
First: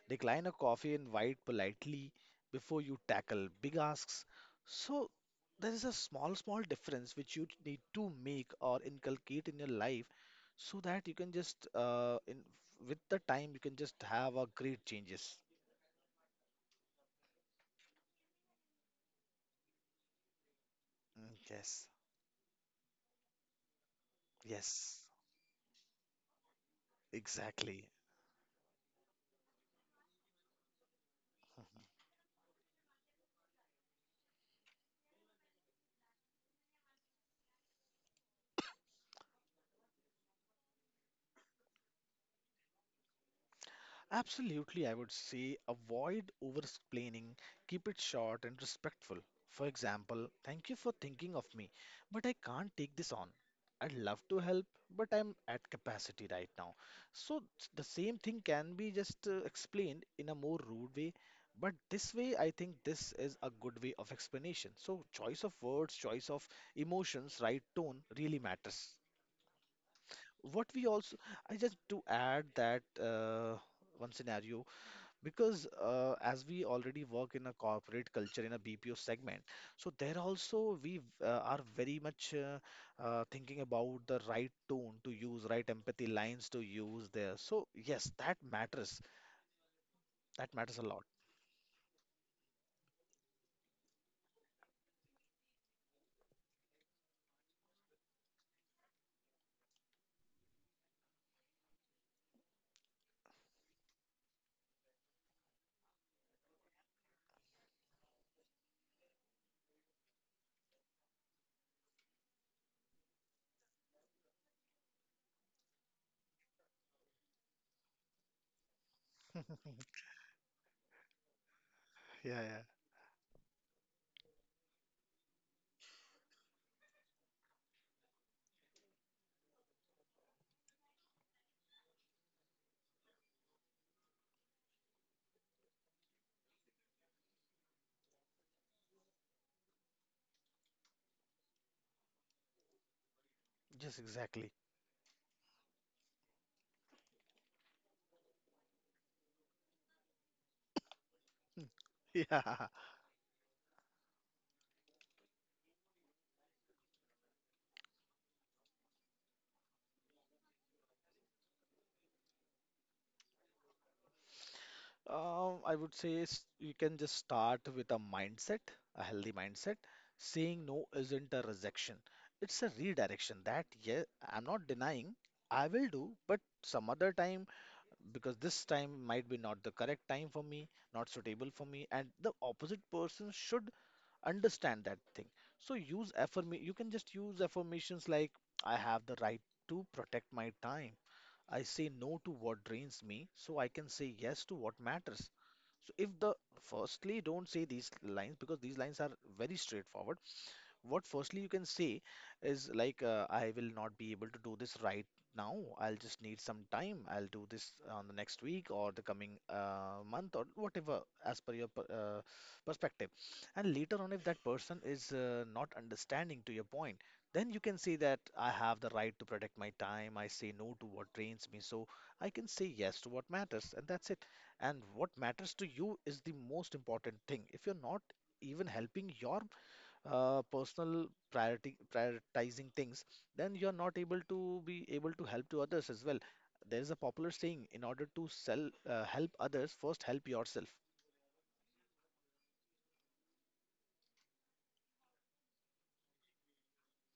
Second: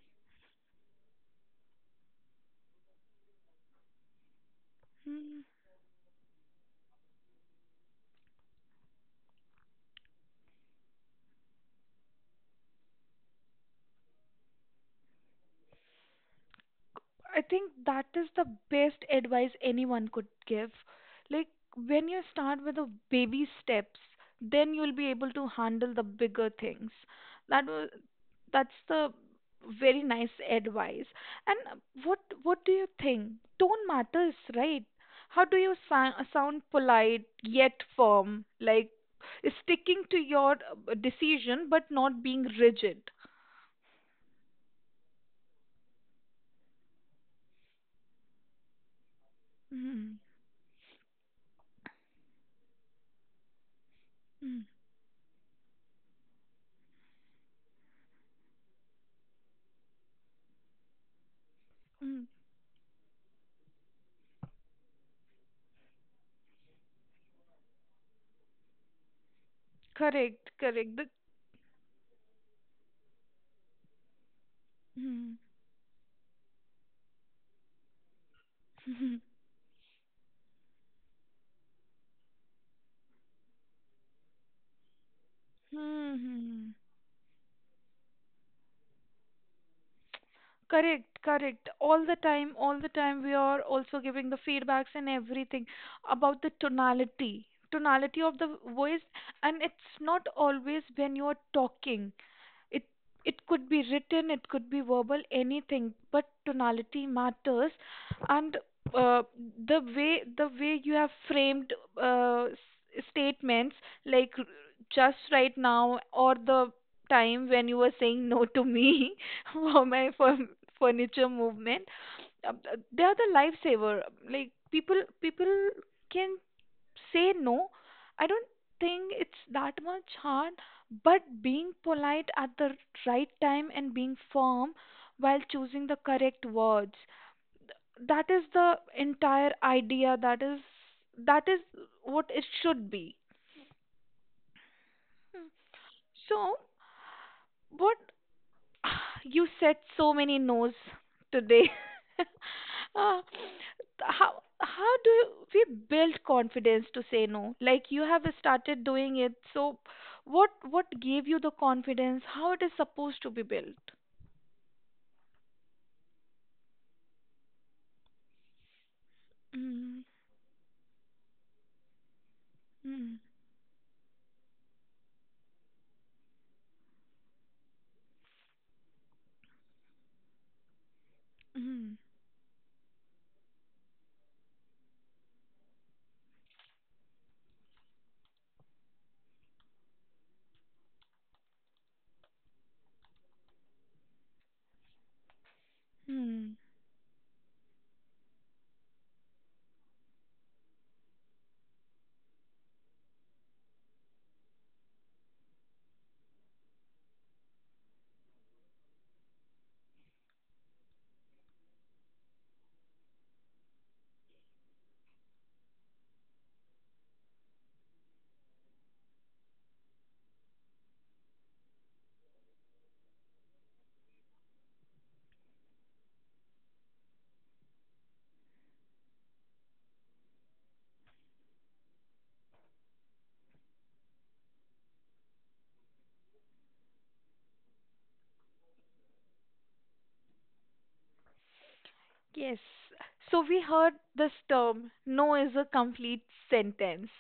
[SPEAKER 2] Decline a coffee and invite politely before you tackle big asks. So
[SPEAKER 1] Hmm.
[SPEAKER 2] there is a small, small difference which you need to make or inculcate in your life so that you can just, with the time, you can just have a great changes.
[SPEAKER 1] I think that is the best advice anyone could give.
[SPEAKER 2] Mm,
[SPEAKER 1] Like
[SPEAKER 2] yes,
[SPEAKER 1] when you start with the baby steps, then you'll
[SPEAKER 2] yes,
[SPEAKER 1] be able to handle the bigger things. That
[SPEAKER 2] exactly.
[SPEAKER 1] was that's the very nice advice. And What do you think? Tone matters, right? How do you sound polite yet firm, like sticking to your decision but not being rigid?
[SPEAKER 2] Absolutely, I would say avoid over explaining, keep it short and respectful. For
[SPEAKER 1] Mm,
[SPEAKER 2] example, thank you for thinking of me, but I can't take this on. I'd love to help,
[SPEAKER 1] mm,
[SPEAKER 2] but I'm at capacity right now. So the same thing can be just explained in a more rude way, but this
[SPEAKER 1] mm.
[SPEAKER 2] way, I think this is a good way of explanation. So choice of words, choice of emotions, right tone really matters.
[SPEAKER 1] Correct,
[SPEAKER 2] What we
[SPEAKER 1] correct.
[SPEAKER 2] also I just to add that one scenario,
[SPEAKER 1] Hmm.
[SPEAKER 2] because as we already work in a corporate culture in a BPO
[SPEAKER 1] Hmm.
[SPEAKER 2] segment, so there also we are very much thinking about the right tone to use, right empathy lines to
[SPEAKER 1] Hmm.
[SPEAKER 2] use there. So yes, that matters. That matters a lot.
[SPEAKER 1] Correct, correct. All the time, we are also giving the feedbacks and everything about the tonality, tonality of the voice, and it's not always when you're talking. it it could be written, it could be verbal, anything, but tonality matters. And uh, the way you have framed statements like just right now, or the time when you were saying no to me for my for furniture movement,
[SPEAKER 2] Yeah, yeah.
[SPEAKER 1] they are the lifesaver. Like people can say no. I don't think it's that much hard, but being polite at the right time and being firm while choosing the correct words. That is the entire idea. That is that is what it should be.
[SPEAKER 2] Yes, exactly.
[SPEAKER 1] So, what you said so many no's today.
[SPEAKER 2] Yeah.
[SPEAKER 1] Uh, how we build confidence to say no? Like you have started doing it, so what gave you the confidence? How it is supposed to be built?
[SPEAKER 2] I would say you can just start with a mindset, a healthy mindset.
[SPEAKER 1] Mm,
[SPEAKER 2] Saying no isn't a rejection, it's a
[SPEAKER 1] mm,
[SPEAKER 2] redirection. That, yeah, I'm not denying, I will do, but some other time, because this time might be not the correct time for me, not suitable for me,
[SPEAKER 1] mm,
[SPEAKER 2] and the opposite person should understand that thing. So use affirm, you can just use affirmations like, I have the right to protect my time. I say no to what drains me so I can say yes to what matters. So if the
[SPEAKER 1] mm.
[SPEAKER 2] firstly don't say these lines because these lines are very straightforward. What firstly you can say is like I will not be able to do this right now. I'll just need some time. I'll do this on the next week or the coming month or whatever as per your perspective. And later on, if that person is not understanding to your point, then you can say that I have the right to protect my time. I say no to what drains me. So I can say yes to what matters, and that's it. And what matters to you is the most important thing. If you're not even helping your personal priority prioritizing things, then you're not able to be able to help to others as well. There is a popular saying: in order to help others, first help yourself.
[SPEAKER 1] Yes. So we heard this term, no is a complete sentence.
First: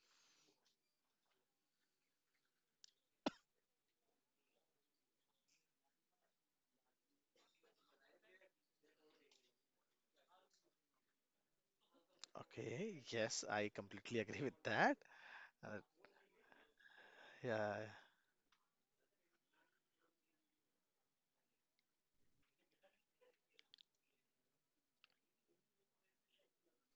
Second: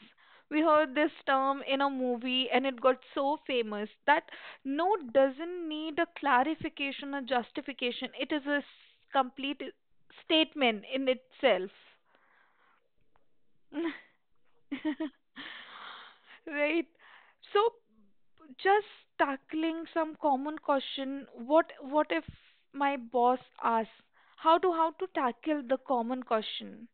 [SPEAKER 1] We heard this term in a movie, and it got so famous that no doesn't need a clarification or justification. It is a complete statement in itself.
[SPEAKER 2] Okay, yes, I completely agree with that. Uh,
[SPEAKER 1] Right.
[SPEAKER 2] yeah,
[SPEAKER 1] So just tackling some common question, what if my boss asks, how to tackle the common question?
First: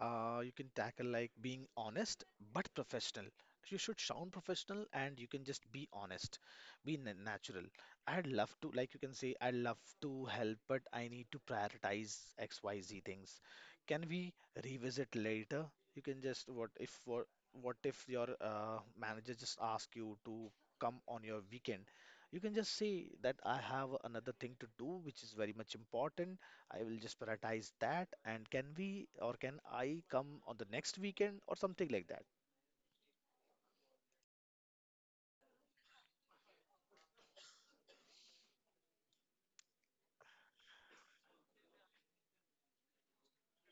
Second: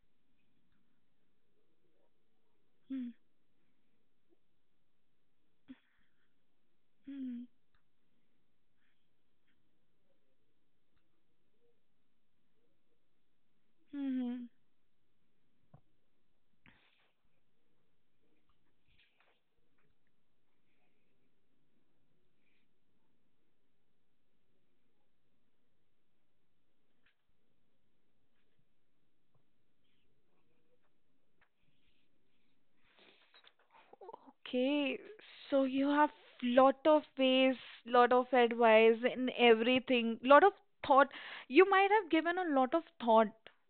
[SPEAKER 2] you can tackle like being honest but
[SPEAKER 1] Hmm.
[SPEAKER 2] professional. You should sound professional and you can just be honest, be
[SPEAKER 1] Mhm.
[SPEAKER 2] natural. Like you can say, I'd love to help, but I need to prioritize XYZ things. Can we
[SPEAKER 1] Mhm.
[SPEAKER 2] revisit later? You can just, what if your manager just asks you to come on your weekend? You can just say that I have another thing to do, which is very much important. I will just prioritize that. And can we, or can I come on the next weekend or something like that?
[SPEAKER 1] Okay, so you have lot of ways, lot of advice in everything, lot of thought. You might have given a lot of thought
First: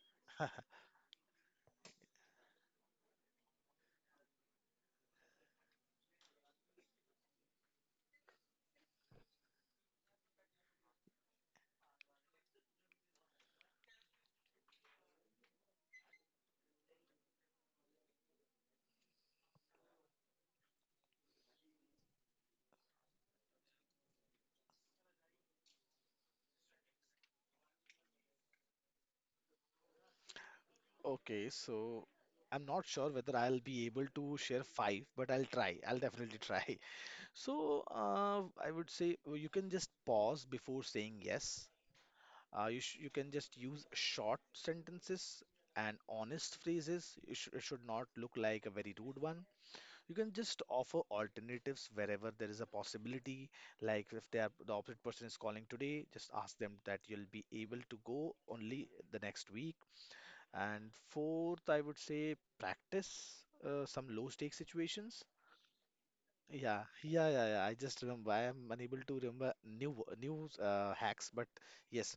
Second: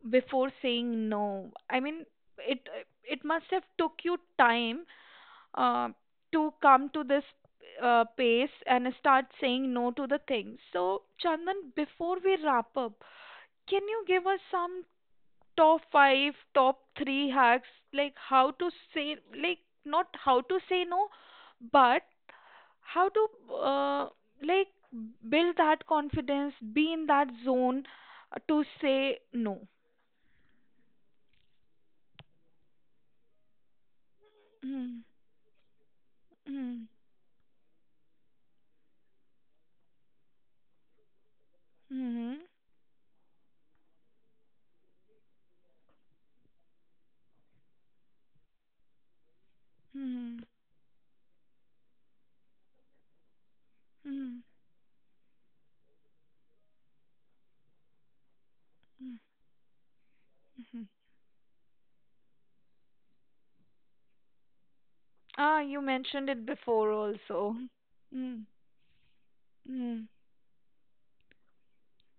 [SPEAKER 1] before saying no. I mean, it it must have took you time uh, to come to this pace and start saying no to the things. So, Chandan, before we wrap up, can you give us some top five, top three hacks, like how to say, like not how to say no, but how to uh, like build that confidence, be in that zone to say no.
[SPEAKER 2] Okay, so I'm not sure whether I'll be able to share five,
[SPEAKER 1] Mm,
[SPEAKER 2] but I'll try. I'll definitely try.
[SPEAKER 1] mm,
[SPEAKER 2] So I would say you can just pause before saying yes.
[SPEAKER 1] mhm,
[SPEAKER 2] You sh you can just use short sentences and honest phrases. It, sh it should not look like a very rude one. You can
[SPEAKER 1] mhm,
[SPEAKER 2] just offer alternatives wherever there is a possibility, like if
[SPEAKER 1] mm,
[SPEAKER 2] they are the opposite person is calling today, just ask them that you'll be able to go only
[SPEAKER 1] mm,
[SPEAKER 2] the next week.
[SPEAKER 1] mhm.
[SPEAKER 2] And fourth, I would say, practice some low stake situations.
[SPEAKER 1] Ah, you mentioned it
[SPEAKER 2] yeah,
[SPEAKER 1] before
[SPEAKER 2] yeah, yeah,
[SPEAKER 1] also.
[SPEAKER 2] yeah. I just remember. I
[SPEAKER 1] Mm,
[SPEAKER 2] am unable to remember new
[SPEAKER 1] mm,
[SPEAKER 2] new uh, hacks, but yes.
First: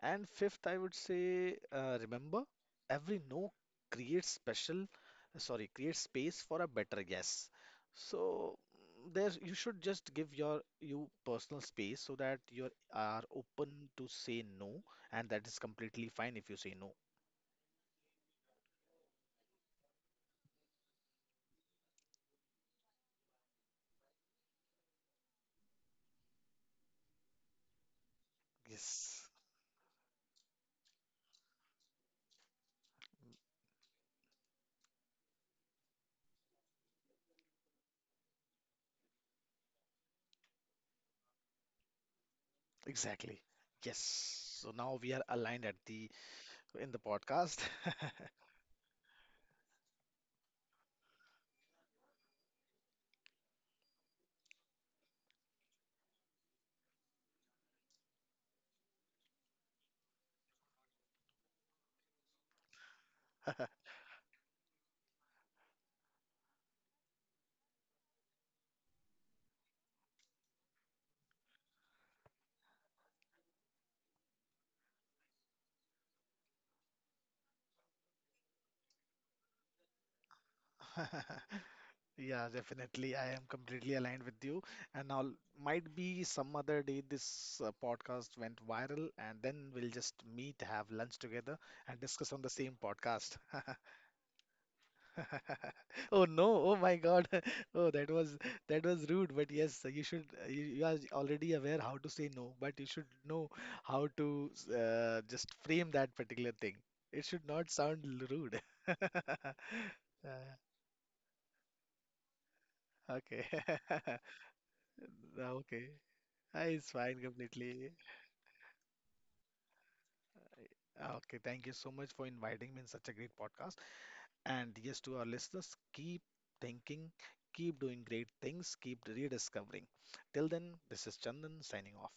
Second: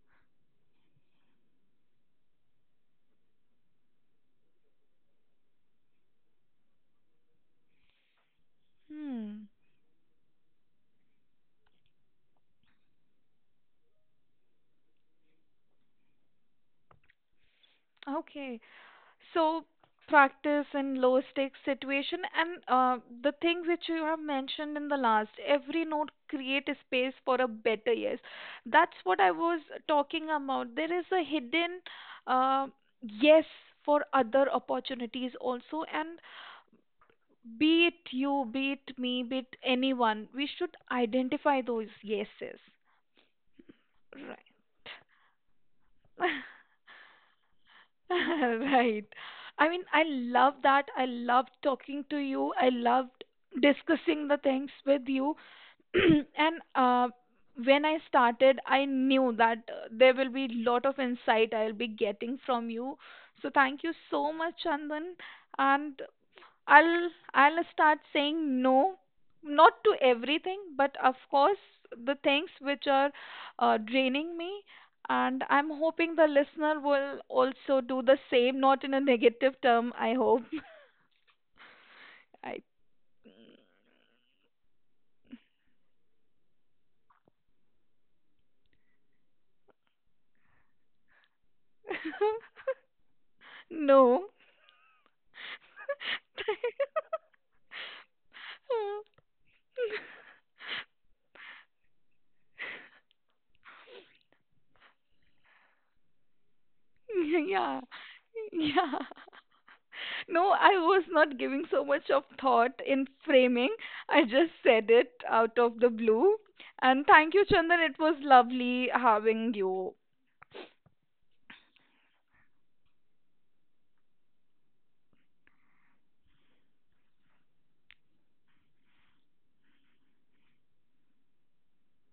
[SPEAKER 2] And fifth, I would say, remember, every no creates special, sorry, creates space for a better guess. So there,
[SPEAKER 1] mm.
[SPEAKER 2] you should just give your you personal space so that you are open to say no, and that is completely fine if you say no.
[SPEAKER 1] Okay. So practice in low stakes situation, and the thing which you have mentioned in the last, every note create a space for a better yes. That's
[SPEAKER 2] Yes,
[SPEAKER 1] what I was talking about. There is a hidden uh, yes for other opportunities also, and be it you, be it me, be it anyone, we should identify those yeses.
[SPEAKER 2] exactly.
[SPEAKER 1] Right.
[SPEAKER 2] Yes. So now we are aligned at the in the podcast.
[SPEAKER 1] Right. I mean, I love that. I loved talking to you. I loved discussing the things with you. And When I started, I knew that there will be lot of insight I'll be getting from you. So thank you so much, Chandan. And I'll start saying no, not to everything, but of course the things which are draining me. And I'm hoping the listener will also do the same, not in a negative term, I hope.
[SPEAKER 2] Yeah,
[SPEAKER 1] I
[SPEAKER 2] definitely. I am completely aligned with you. And now, might be some other day this podcast went viral, and then we'll just meet, have lunch together, and discuss on the same podcast.
[SPEAKER 1] no.
[SPEAKER 2] Oh no! Oh my God! Oh, that was rude. But yes, you should. You are already aware how to say no, but you should know how to just frame that particular thing. It should not
[SPEAKER 1] Yeah.
[SPEAKER 2] sound rude.
[SPEAKER 1] Yeah.
[SPEAKER 2] Uh,
[SPEAKER 1] No, I was not giving so much of thought in
[SPEAKER 2] okay.
[SPEAKER 1] framing. I just said it out of
[SPEAKER 2] Okay.
[SPEAKER 1] the blue.
[SPEAKER 2] It's
[SPEAKER 1] And
[SPEAKER 2] fine
[SPEAKER 1] thank you, Chandan.
[SPEAKER 2] completely.
[SPEAKER 1] It was lovely having you.
[SPEAKER 2] Ah, okay, thank you so much for inviting me in such a great podcast. And yes, to our listeners, keep thinking, keep doing great things, keep rediscovering. Till then, this is Chandan signing off.